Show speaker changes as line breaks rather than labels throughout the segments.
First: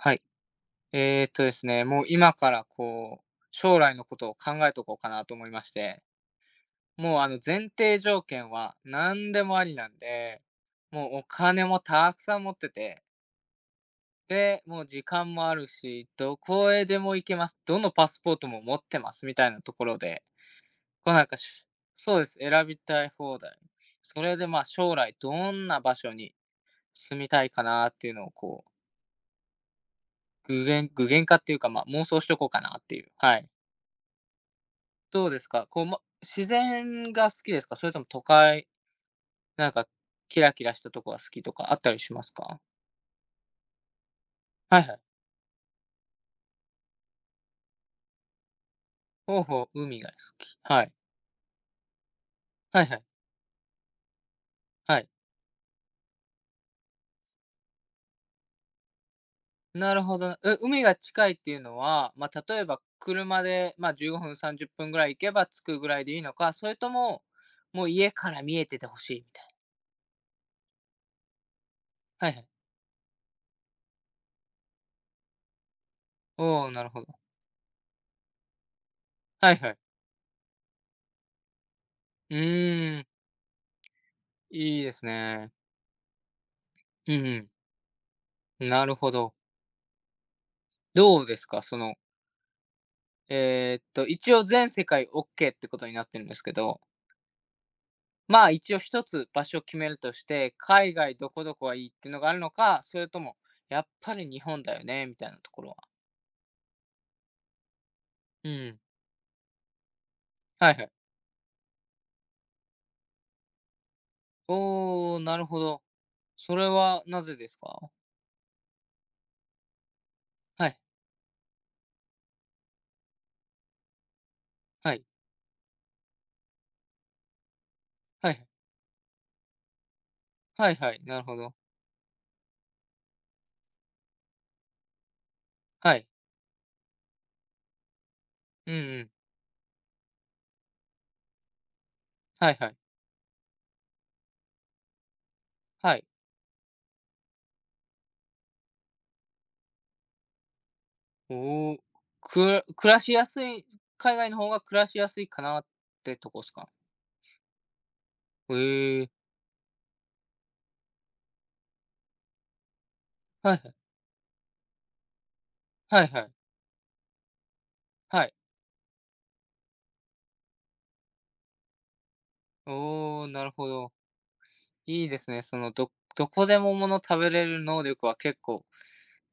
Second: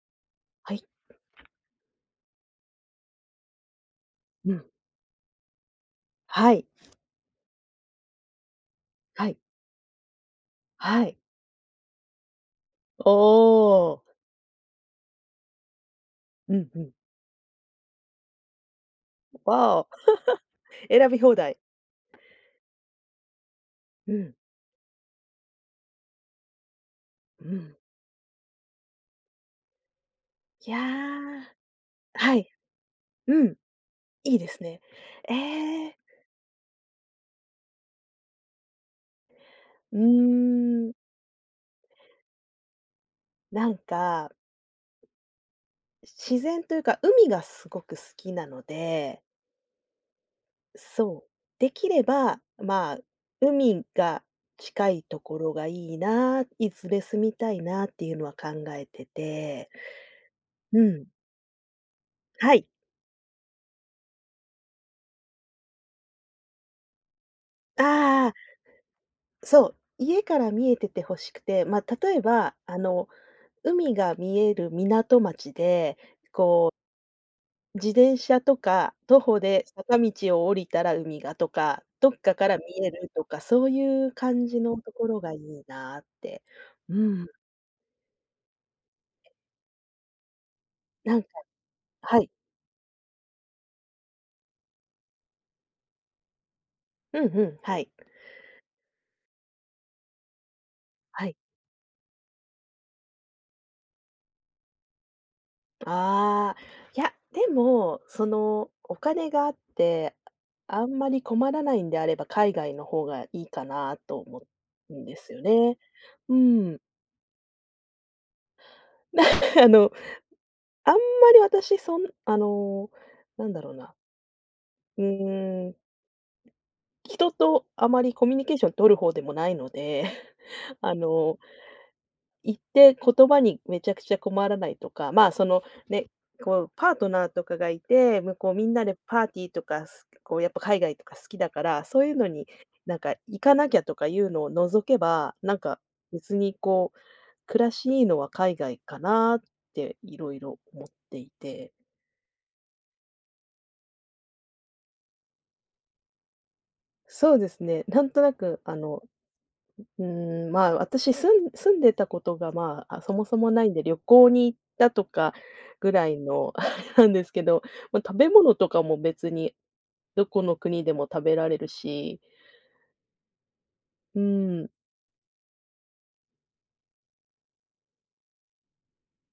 はい。
はい。
ですね、もう今からこう、将来のことを
う
考
ん。
えとこうかなと思いまして、
はい。
もう前提条件は
は
何
い。
でもありなんで、
は
もう
い。
お金もたくさん持ってて、
おお。
で、もう時間もあるし、ど
うん
こ
う
へ
ん。
でも行けます。どのパスポートも持ってますみた
わ
いなとこ
お。
ろで、
選
こう
び
なん
放
か
題。
しそうです、選びたい放題。
う
そ
ん。
れでまあ将来どんな場所に住みた
う
いか
ん。
なっていうのをこう、具
い
現具現化っ
や、
ていうかまあ妄想し
は
とこ
い。
うかなっていう。
う
はい。
ん。いいですね。
どう
え
ですか？こう、
え、
ま、自然が好きですか？それとも都会、なんか
うー
キラキラした
ん、
とこが好きとかあったりしますか？
なんか、
はいはい。
自然というか、海がすごく好きなので、
ほうほう、海が好き。はい。
そう、できれば、
はい
ま
は
あ、
い。
海が近
は
い
い。
ところがいいな、いずれ住みたいなっていうのは考えてて。
なるほど。う
う
海が
ん。
近いっていうのは、まあ、
は
例え
い。
ば車で、まあ、15分、30分ぐらい行けば着くぐらいでいいのか、それとも、もう家
あ
から
あ。
見えててほしいみたいな。
そう、家から見えてて欲しくて、まあ、例え
はいはい。
ば、あの、海が見える港町で、
おお、なるほど。
自転車とか徒歩
はい
で
はい。
坂道を降りたら海がとか、どっか
う
から見え
ーん、
るとか、そういう感じの
いい
と
です
ころがい
ね。
いなって。う
うん
ん、
うん。なるほど。
な
ど
ん
う
か
ですか？
はい。
一応全世界 OK ってことになってるんですけど、
うんうん、はい。
まあ一応一つ場所を決めるとして、海外
は
ど
い。
こどこがいいっていうのがあるのか、それとも、やっぱり日本だよね、みたいなところは。
ああ、いや、でも、そ
う
の、
ん。
お金があって、
はいは
あん
い。
まり困らないんであれば、海外の方がいいかなと思うんで
おー、
す
な
よ
るほ
ね。
ど。
う
それ
ん。
はなぜですか？
な あの、
はい、
あんまり私、そんあの、なんだろうな、
は
う
い、
ーん、人とあまりコ
は
ミュニ
い、
ケーション取る方でもないので、
はい、は
あ
い、なるほ
の
ど。
言って言葉にめちゃくちゃ困らないとか、まあ、その、
は
ね、
い。
こうパートナーとかがいて、向こうみ
う
ん
んう
なで
ん。
パーティーとか、すこうやっぱ海外とか好きだから、そういうのに
はいはい。
なんか行かなきゃとかいうのを除けば、なんか
はい。
別にこう、暮らしいいのは海外かなっていろいろ思っていて。
おー、暮らしやすい、海外の方が暮らしやすいかなってとこですか？
そうですね、なんとな
へ
くあの
えー。
うーん、まあ、私、住んでたことが、まあ、あ、そもそも
はい
な
は
いん
い、
で、旅行に行ったとかぐ
は
ら
い
い
はい、
の あれなんですけど、まあ、食
は
べ
い。
物とかも別にどこの国でも食べられるし、
おお、なるほど。
うん、
いいですね。どこでももの食べれる能力は結構、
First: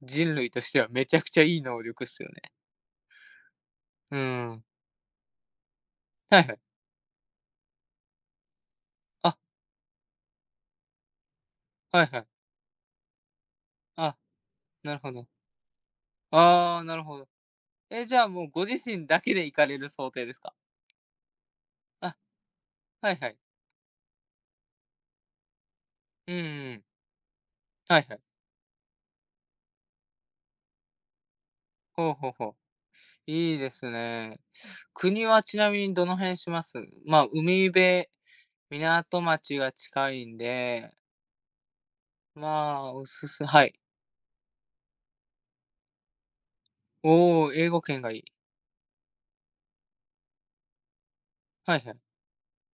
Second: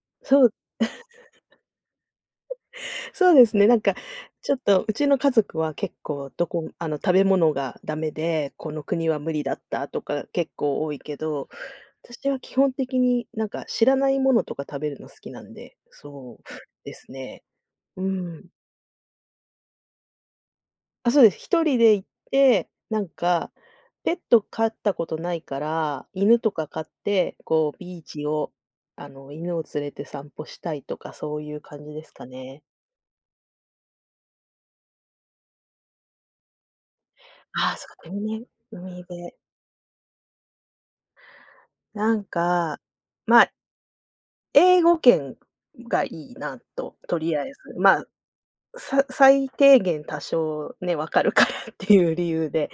人
そ
類
う
としてはめちゃくちゃいい能力っすよね。
そうですね、なんか、
う
ち
ー
ょっ
ん。
とうちの家族は結構
は
ど
いはい。
こあの、食べ物がダメで、この国は無
あ、
理だったとか結構多いけど、
はいはい。
私は基本的になんか知らな
あ、
いものとか食べ
なる
るの
ほ
好
ど。
きなんで、そう
ああ、
で
なる
す
ほど。
ね。う
え、じゃあも
ん。
うご自身だけで行かれる想定ですか？
あ、そうです。一人で行っ
あ、
て、なん
はいはい。
か、ペット飼ったことないから、
うん
犬
う
とか飼
ん。
って、こうビ
は
ー
いはい。
チを、あの、犬を連れて散歩したいとか、そういう感じです
ほう
か
ほうほう。
ね。
いいですね。国はちなみにどの辺します？まあ、海
ああ、そっ
辺、
か、海ね海
港
で。
町が近いんで、
なん
ま
か、
あ、おす
ま、
す
あ
はい。
英語圏がいいなと、とりあ
お
え
お、英
ず。
語
ま
圏
あ、
がいい。
さ最低限多少ね、わかるから っ
はいは
て
い。
いう理由で。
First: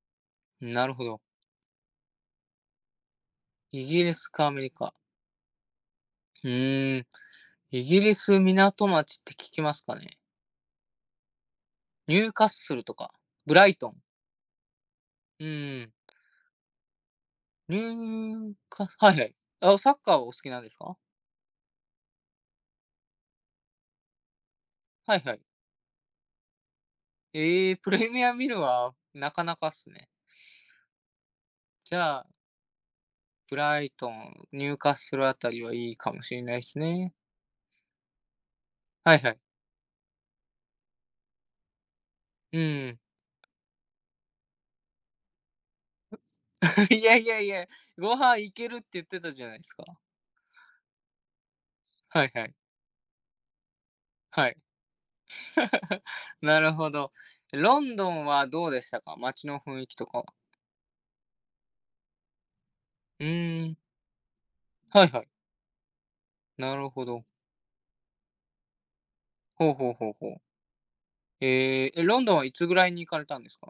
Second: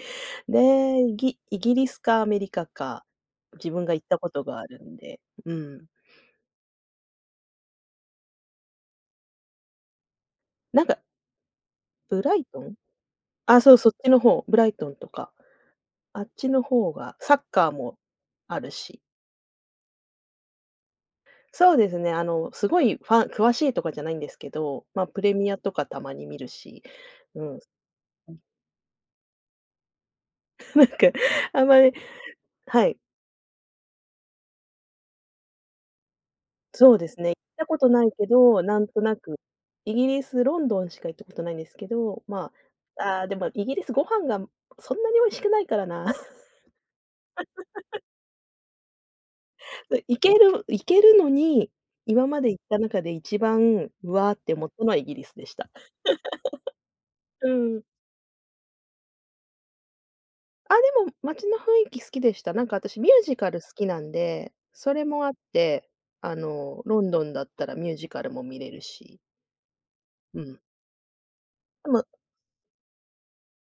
なるほ
で、イ
ど。
ギイギリスかアメリカか、自
イ
分が行っ
ギリ
たこ
ス
と
かア
が
メ
あ
リ
る
カ。
んで、うん。
うーん。イギリス港町って聞きますかね。
なんか、
ニ
ブ
ュー
ライ
カッ
ト
ス
ン？
ルとか、ブ
あ、
ラ
そ
イ
う、そ
ト
っ
ン。
ちの方、ブライトンとか、
うーん。
あっちの方がサッカー
ニ
も
ュー
ある
カッ
し。
はいはい。あ、サッカーはお好きなんですか？
そうですね、あの、すごいファン詳しいとかじゃないんですけど、ま、
はい
プレ
はい。
ミアとかたまに見るし、うん。
ええ、プレミア 見るはなかなかっすね。
なんか、あんまり
じゃあ、
はい、
ブライトン、ニューカッスルあたりはいいかもしれないです
そうで
ね。
すね、行ったことないけど、なんとな
はいは
く、
い。
イギリス、ロンドンしか行ったことないんですけど、ま
うん。
あ、ああ、でもイギリスご飯がそんなに美味しくないからな。
いやいやいや、ご飯行けるって言ってたじゃないですか。
そう、行けるのに、
は
今
い
ま
は
で
い。
行った中で一番、うわっ
は
て
い。
思ったのはイギリスでした。
なるほど。
う
ロ
ん。
ンドンはどうでしたか？街の雰囲気とかは。
あ、でも街の雰囲気好きでした。なんか私ミュ
う
ージカル好
ーん、
きなんで、そ
は
れ
いは
も
い。
あって、あ
な
の、
る
ロ
ほ
ンド
ど。
ンだったらミュージカルも見れるし、
ほうほうほうほ
う
う。
ん。
え
で
え、
も、
ロンドンはいつぐらいに行かれたんですか？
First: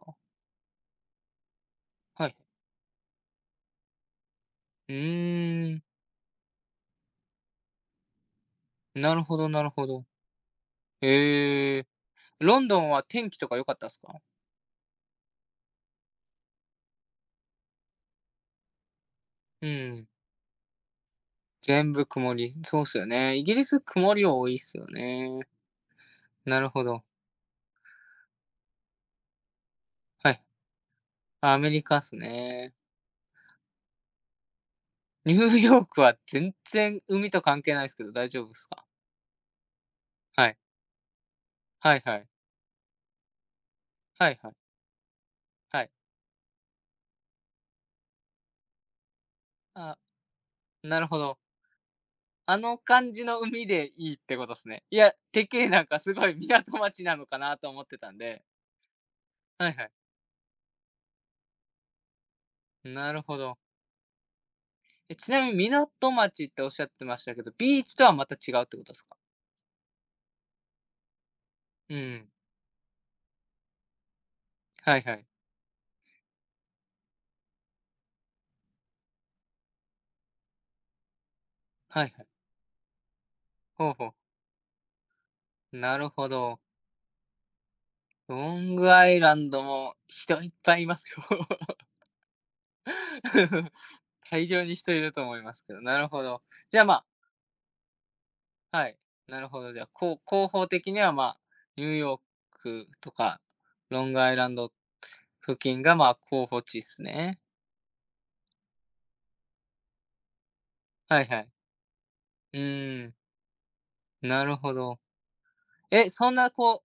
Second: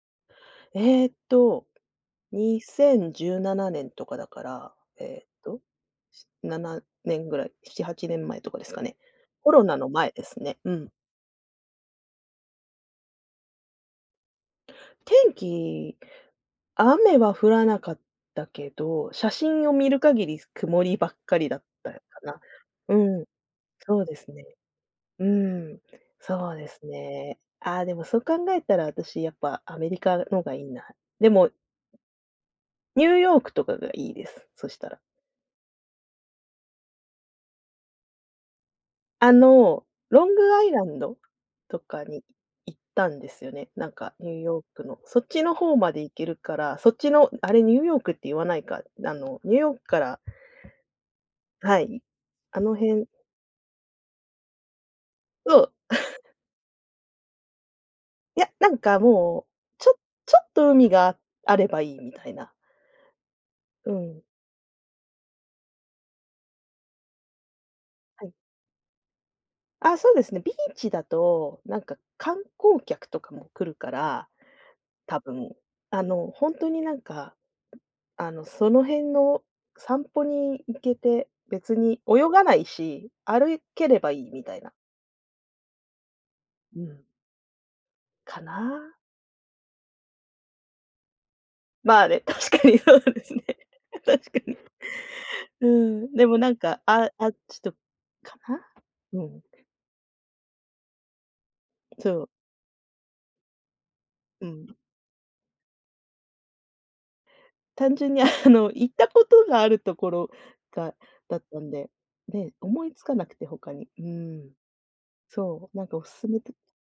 えっと、
はい。
2017年とかだから、
うーん、
7年ぐらい、7、8年前とかですかね。
なるほど
コ
な
ロ
る
ナ
ほ
の
ど。
前ですね。うん。
ええ、ロンドンは天気とか良かったですか？
天気雨は降らなかったけど、写
う
真を見る
ん、
限り曇りばっかりだった
全
か
部曇
な。
り、そうっ
う
すよ
ん、
ね。イギリス
そう
曇
で
り
すね。
多いっすよ
う
ね。
ん、そう
な
で
るほ
す
ど。
ね。ああ、でもそう考えたら私やっぱアメリカ
は
の
い。
がいいな。でも、
アメリカっすね。
ニューヨークとかがいいです、そしたら。
ニューヨークは全然海と関係ないですけど大丈夫っすか？
あの、ロン
は
グ
い。
アイランドと
はい
か
は
に
い。
行ったんですよね。なんか
は
ニュー
いはい。
ヨークの。そっちの方
は
ま
い。
で行けるから、そっちのあれニューヨークって言わないか、あの、ニューヨーク
あ、
から
なるほど。
はい、
あ
あの
の
辺
感じの海でいいってことですね。いや、てっき
そ
りなんかすごい港町なのかなと思ってたん
い
で。
や、なんかもう、
はいは
ち
い。
ょちょっと海があればいいみたいな。
なるほど。
うん。
え、ちなみに港町っておっしゃってましたけど、ビーチとは
は
ま
い。
た違うってことですか？
あ、そうですね。ビーチだと、なん
う
か
ん。
観光客とかも来るから、
はいは
多
い。
分、あの、ほんとになんか、あの、その辺の散歩に行けて、別に
はいはい。
泳がないし、歩け
ほう
れ
ほ
ば
う。
いいみたいな。
なるほど。
うん。か
ロング
な。
アイランドも人いっぱいいますよ。
まあね、確かにそうですね。確か
大
に。
量に人いると思います
う
けど、なる
ん。
ほ
でも
ど。
なん
じ
か、
ゃあ、まあ
ああ、ちょっとかな。
はい。
う
な
ん。
るほど。じゃあ、こう広報的には、まあ、ニューヨー
そう。
クとか、ロングアイ
う
ランド
ん。
付近が、まあ、候補地っすね。
単純に あの、行ったことがあるところが
はい
だ
は
っ
い。
たんで、ね、
う
思いつ
ーん、
かなくて他に。う
な
ん。
るほど。
そう、なんかお
え、
すす
そん
め
な
と
こ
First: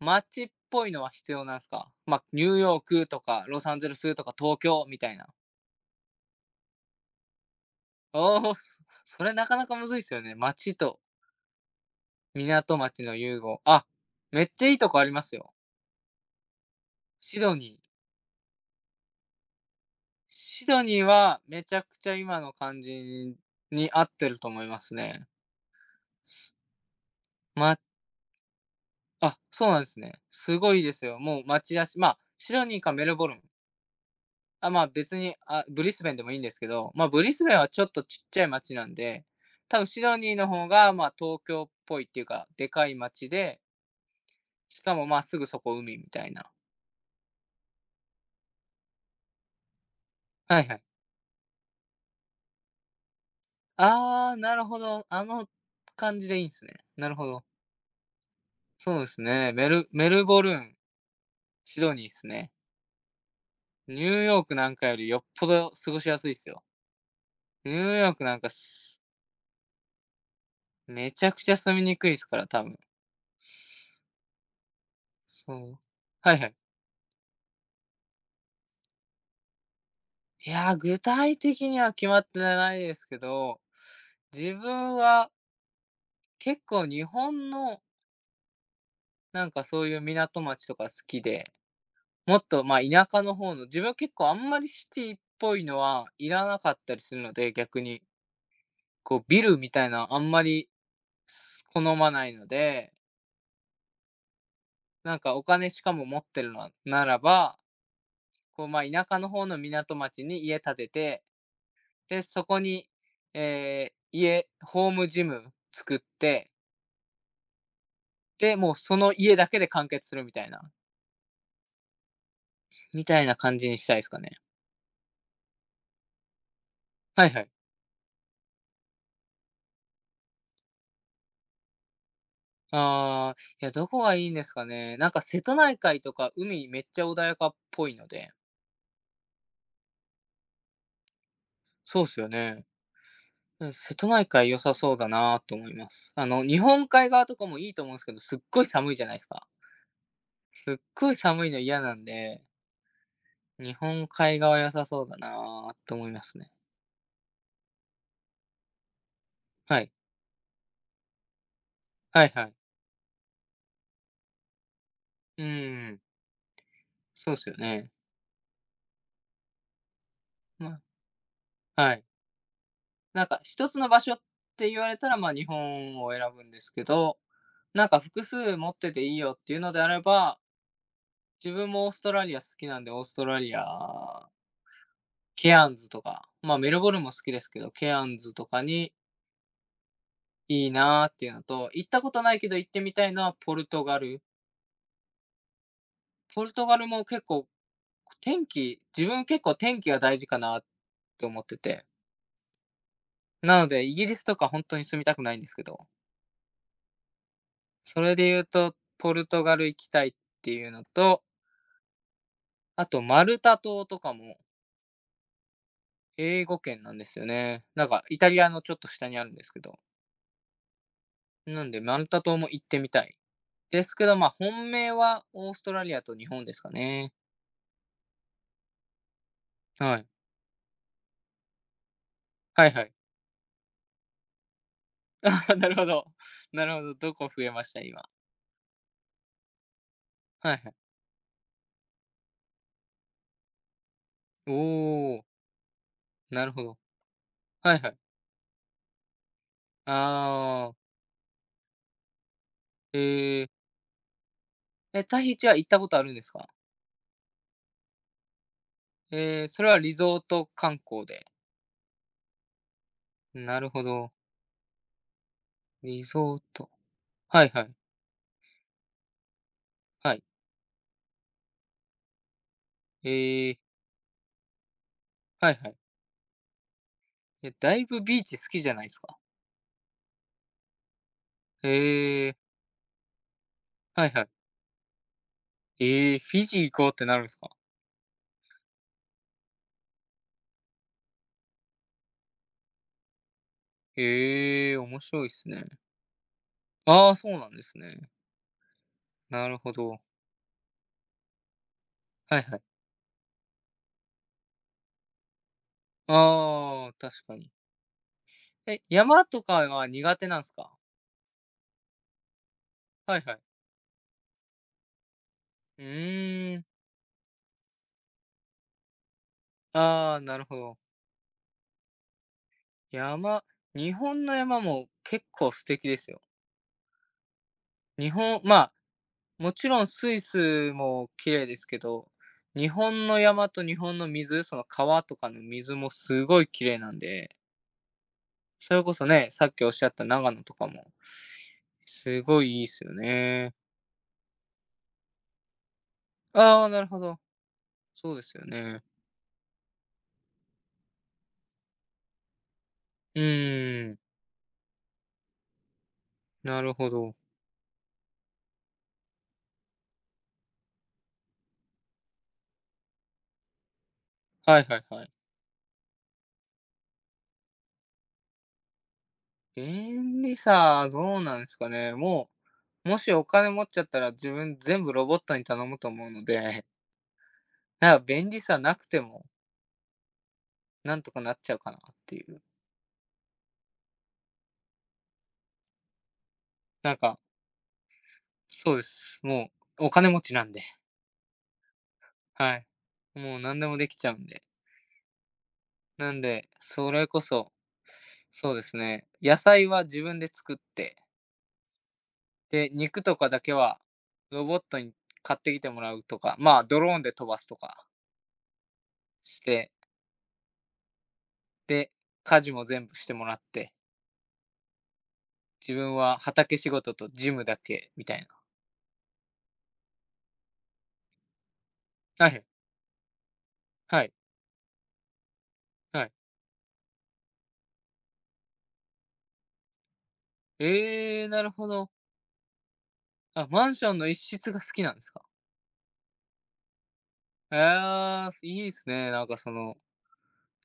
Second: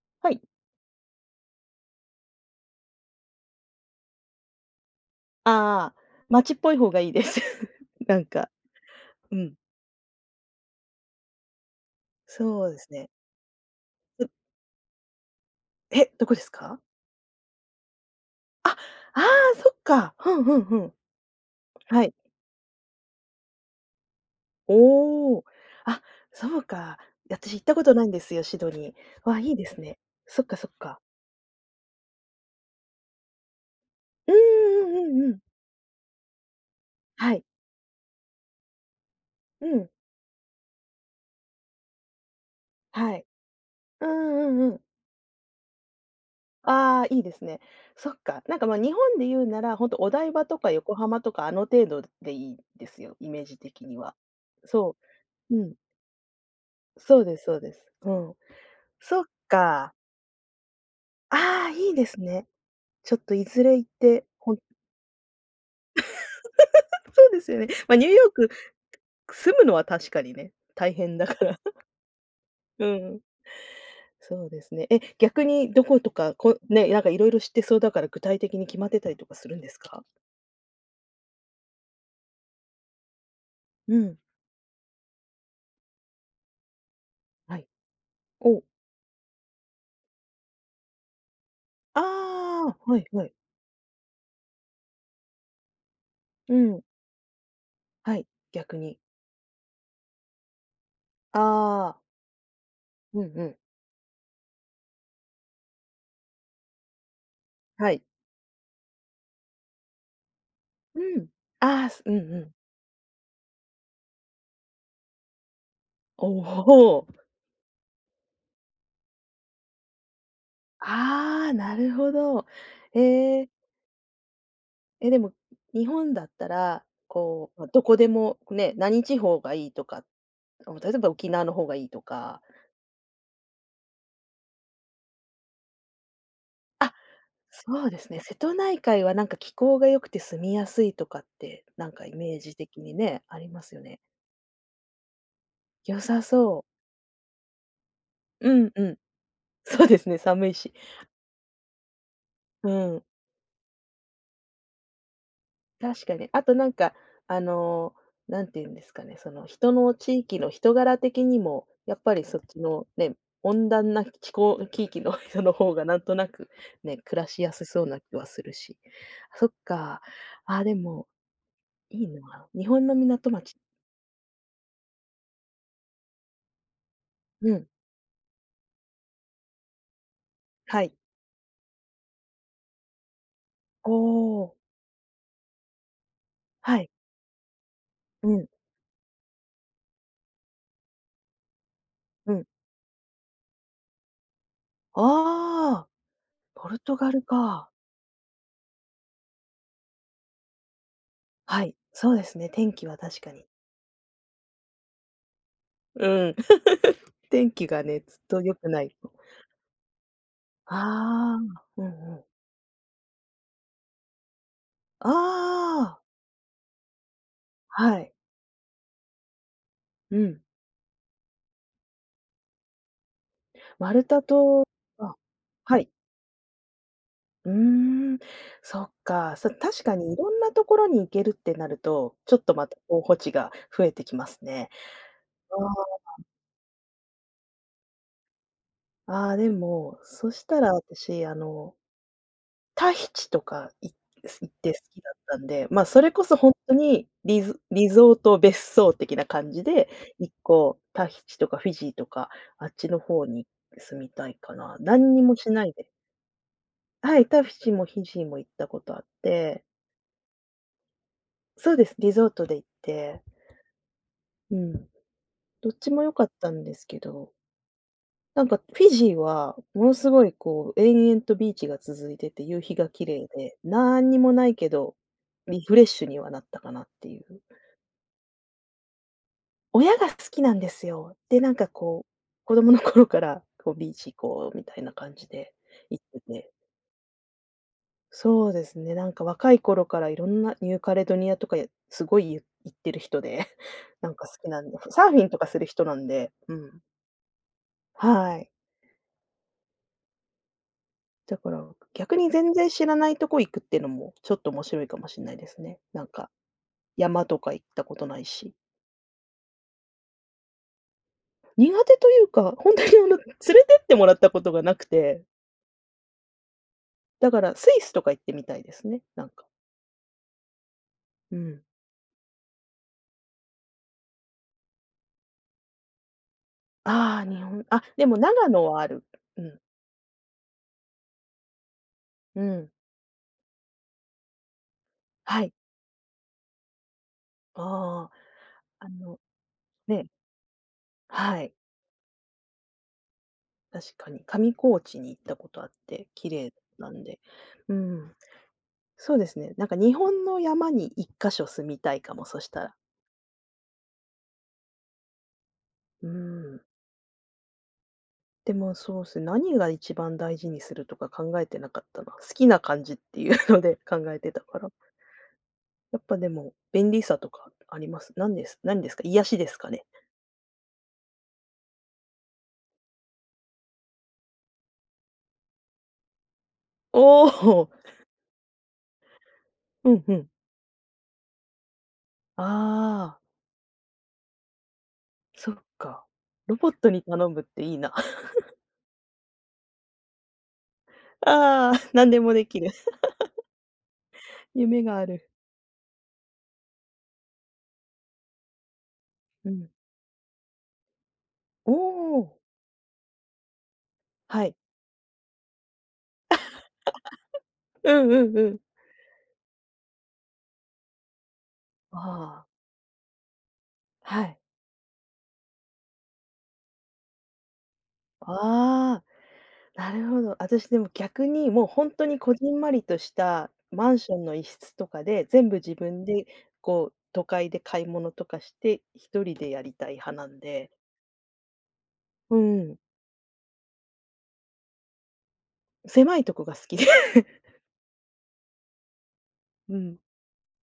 う、
はい。
街っぽいのは必要なんすか？まあ、ニューヨークとか、ロサンゼルスとか、東京みたいな。
ああ、街っぽい方がいいです。なんか、
おお、それ
う
な
ん。
かなかむずいっすよね。街と
そうで
港
す
町
ね。
の融合。あ、
う
めっちゃいいとこありますよ。
え、どこですか？
シドニー。
あ、ああー、そっか。ふんふん
シ
ふ
ド
ん。
ニーはめちゃく
は
ち
い。
ゃ今の感じに合ってると思いますね。
おお。あ、そうか。私行った
ま、
ことないんですよ、シドニー。わ
あ、
あ、いいで
そうな
す
んで
ね。
すね。
そっか
す
そっ
ごいで
か。
すよ。もう町だし、まあ、シドニーかメルボルン。
うん
あ、まあ、
うんう
別
んう
に、
ん。
あ、ブリスベンでもいいんですけど、まあ、ブリ
はい。
スベンはちょっとちっちゃい町なんで、
う
多分
ん。
シドニーの方が、まあ、東京っぽいっていうか、でかい
はい。
町で、
うんうんう
し
ん。
かも、まあ、すぐそこ海みたいな。
ああ、いいですね。そっか。なんか、ま、あ日本で言うなら、ほんとお台場と
はい
か
はい。
横浜とか、あの程度でいいですよ、イメージ的には。
ああ、なるほ
そ
ど。あの
う。うん。
感じでいいんですね。なる
そう
ほ
で
ど。
すそうです。うん。
そうです
そっ
ね。メル
か。
メルボルン、
ああ、
シ
いい
ドニ
で
ーで
す
す
ね。
ね。
ちょっといずれ行っ
ニュー
て、
ヨー
ほ
ク
ん
なんかよりよっぽど過ごしやすいっすよ。
そうですよね。
ニュー
ま、ニ
ヨ
ュー
ーク
ヨー
なん
ク
かす、
住むのは確かにね、大
め
変
ち
だ
ゃ
か
くちゃ
ら。
住 みにくいっすから、多分。
うん。そうですね。え、逆
そ
に
う。
どことか、
はいはい。
こね、なんかいろいろ知ってそうだから、具体的に決まってたりとかするんですか？
いや、具体的には決まってないですけど、
うん。
自分は結構日本
はい。
の、
お。
なんかそういう港町とか好きで、
あ
もっと、
あ、
ま、
はい
田舎
はい。
の方の、自分は結構あんまりシティっぽいのはいら
う
なかっ
ん。
たりするので、逆に。
はい、逆に。
こうビルみたいなのあんまり
あ
好
あ。
まないので、
うんうん。
なんかお金しかも持ってるのならば
はい。
こう、まあ、田舎の方の港町に家建て
う
て、
ん。ああ、すうん
で、
う
そ
ん。
こに、ホームジム作っ
お
て、
お。
で、もうその家だけで完結するみたいな、
ああ、なるほど。え
みたいな
え、
感じにしたいですかね。
え、でも、日本だったら、
はいはい。
こう、ま、どこでもね、何地方がいいとか、お例えば沖縄の方がいいとか、
あー、いや、どこがいいんですかね。なんか瀬戸内海とか海めっちゃ穏やかっ
そ
ぽ
う
い
で
の
すね、
で、
瀬戸内海はなんか気候が良くて住みやすいとかって、なん
そう
か
っ
イ
すよ
メージ
ね。
的にね、ありま
うん、
すよ
瀬
ね。
戸内海良さそうだなと思いま
良
す。
さ
あの、
そ
日
う。
本海側とかもいいと思うんですけど、すっ
う
ごい
んう
寒い
ん。
じゃないですか。
そうですね、寒い
す
し。
っごい寒いの嫌なんで、
うん。
日本海側良さそうだなと
確
思い
か
ま
に。
す
あ
ね。
となんか、あのー、なんていうんですかね、その人
はい。
の地域の人柄的にも、やっぱり
はい
そっ
はい。
ちのね、温暖な気候地域の 人
う
の方が
ー
なん
ん。
となくね、暮ら
そう
し
です
や
よ
すそう
ね。
な気はするし。そっか。あ、
ま
で
あ、
も、
は
い
い。
いな。日本の
なん
港
か
町
一つの場所って言われたら、まあ、日本を選ぶんですけど、
うん。
なんか複数持ってていいよっていうのであれば、
はい。
自分もオーストラリア好きなんで、オーストラリ
お
ア、
ー
ケアンズとか、まあ、メ
は
ル
い。
ボルンも好きですけど、ケアン
う
ズと
ん、
かにいいなっていうのと、行ったこと
う
ない
ん。
けど行ってみたいのはポルトガル。
ああ、
ポルト
ポ
ガ
ル
ル
ト
も
ガ
結
ル
構
か。
天気、自分結構天気が大事かなって思って
はい、
て。
そうですね、天気は確かに。
なので、イギリスとか本当に住みたくないんですけど、
うん、天気がね、
それ
ずっ
で
と
言う
良く
と、
ないと
ポルトガル行きたいっていう
あ
のと、
あ、うんうん。
あとマルタ島とかも
ああ、
英語圏なんですよね。なん
は
か
い。
イタリアのちょっと下にあるんですけど、
うん。
なんでマルタ島も行ってみたい。です
丸
けど、
太
まあ、
と
本命
あ、
はオースト
は
ラ
い。
リアと日本ですかね。
うーん、そっか。そ、確か
はい。
にいろんなところに行けるってなると、ちょっとま
はい
た
はい。
候補地が増えてきますね。
あ、なるほど。なるほど、どこ増えました、今。
ああ、ああ、でも、そし
はい
た
は
ら
い。
私、あのタヒチとかい行って好きだっ
おー、
たんで、まあ、それこそ
な
ほん
るほ
と
ど。
にリゾ
はい
リ
はい。
ゾート別荘的な感じで、
あ
一
ー
個タヒチとかフィジーとか、あっちの方
え
に
え、
住みたいかな。何に
タヒ
も
チ
し
は
な
行っ
い
た
で
ことあるんですか？
はい、タヒチもフィジーも行ったことあっ
ええ、そ
て、
れはリゾート観光で。
そうです、リゾートで行って、
なるほど。
うん、どっちも
リ
良かっ
ゾー
たん
ト。
ですけど、
はいはい。
なんかフィジーはものす
はい。
ごいこう延々とビーチが続いてて、夕日が綺
え
麗で、
え、
なんにもないけど、
はい
リ
は
フ
い。
レッシュにはなったかなっていう。
え、だいぶビーチ好きじゃないですか。
親が好きなんですよ。で、なんか
え
こう、
え、
子供の頃から、こう、ビー
はい
チ
は
行
い。
こうみたいな感じで
え
行って
フィ
て。
ジー行こうってなるんですか？
そうですね、なんか若い頃からいろんなニューカレドニアとか、すごいゆ行ってる人で、なんか好きなん
え
で、
えー、面
サーフ
白
ィン
いで
とか
す
す
ね。
る人なんで、うん。
ああ、そうなんですね。
はい。
なるほど。
だから、逆に
はい
全
はい。
然知らないとこ行くっていうのも、ちょっと面白いかもしれないですね。なんか、
ああ、確
山
か
と
に。
か行ったことないし。
え、山とかは苦手なんですか？
苦手というか、本当にあ
は
の、連
い
れ
はい。
てってもらったことがなくて。
うーん。
だからスイスとか行ってみたいですね、なんか。
ああ、なるほど。
うん。
山日本の山も結構素敵ですよ。
ああ、日本あ、でも長
ま
野
あ、
はある。う
も
ん、
ちろんスイスも綺麗ですけど、
う
日
ん、
本の山と日本の水、その川とか
は
の
い。
水もすごい綺麗なんで、
ああ、
それ
あ
こそ
の、
ね、さっきおっしゃった
ね、
長野とかも、
はい、
すごいいいですよね。
確かに上高地に行ったことあって、綺麗
ああ、なる
な
ほ
んで。
ど。
う
そ
ん、
うですよね。
そうですね、なんか日本の山に一か所住みたいかも、そしたら。
うーん、
うん。
なるほど。
でもそうですね、何が一番大事にするとか考えてなかったな。好きな感じっていうので考えてたか
はい
ら。
はいはい。
やっぱでも便利さとかあります。何ですか？癒しですかね？
便利さ、どうなんですかね。もうもしお金持っちゃったら自分全部ロボットに頼むと思うので、
おお、
なんか便利さなくても、
うんうん。
なんとかなっちゃうかなっていう。
ああ、そっか。ロボット
なん
に
か、
頼むっていいな。
そうです。もうお金持ちなんで、
ああ、何でもで
は
き
い。
る。
もう何でもできちゃうんで。
夢がある。
なんで、それこそ、そうですね、野
う
菜
ん。
は自分で作って、
おお、
で、肉とかだけは
は
ロ
い。
ボットに買ってきてもらうとか、まあ、ドローンで飛ばすとか
うんうんうん。
して、で、家
ああ、
事も全部してもらって、
はい。
自分は畑仕事とジムだけみたいな。
ああ、なるほど。私でも逆にもう本当に
は
こ
い。
じんまりとしたマン
は
シ
い。
ョンの一室とかで、全部自分
はい。
でこう都会で買い物とかして、一人でやりたい派なんで。
なるほど。
うん、
あ、マンションの一室が好きなんですか？
狭いとこが好きで。
いいですね。なんかそ
う
の、
ん。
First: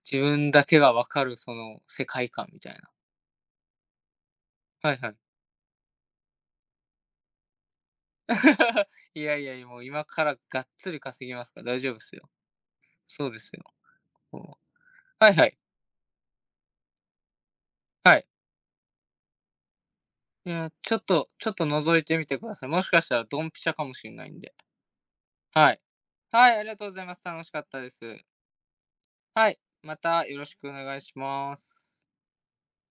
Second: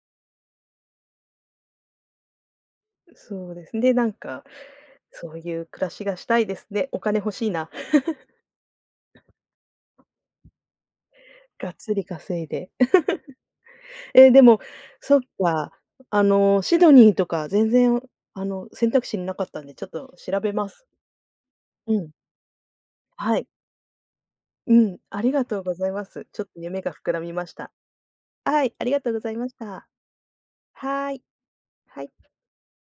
自分だけが分かるその世界観みたいな。
そうですね、なんか、
はいはい。
そういう暮らしがしたいですね。お金欲しいな。
いやいや、もう今からがっつり稼ぎますから
がっ
大丈
つ
夫で
り
すよ。
稼いで。
そう ですよ。
え、で
も
も、そっ
うはいはい。
か、あの、シドニーとか全然、
はい。
あの、選択肢になかったんで、ちょっと調
い
べま
や、
す。
ちょっとちょっと
う
覗い
ん。
てみてください。もしかしたら
は
ド
い。
ンピシャかもしれないんで。
うん、ありがとうご
はい。
ざいます。ちょっ
はい、
と
ありが
夢
とう
が
ござい
膨
ま
ら
す。
み
楽
ま
し
し
かっ
た。
たです。
はい、ありがとうございま
は
し
い、
た。
またよろしくお願い
は
し
ーい。
ま
は
す。
い。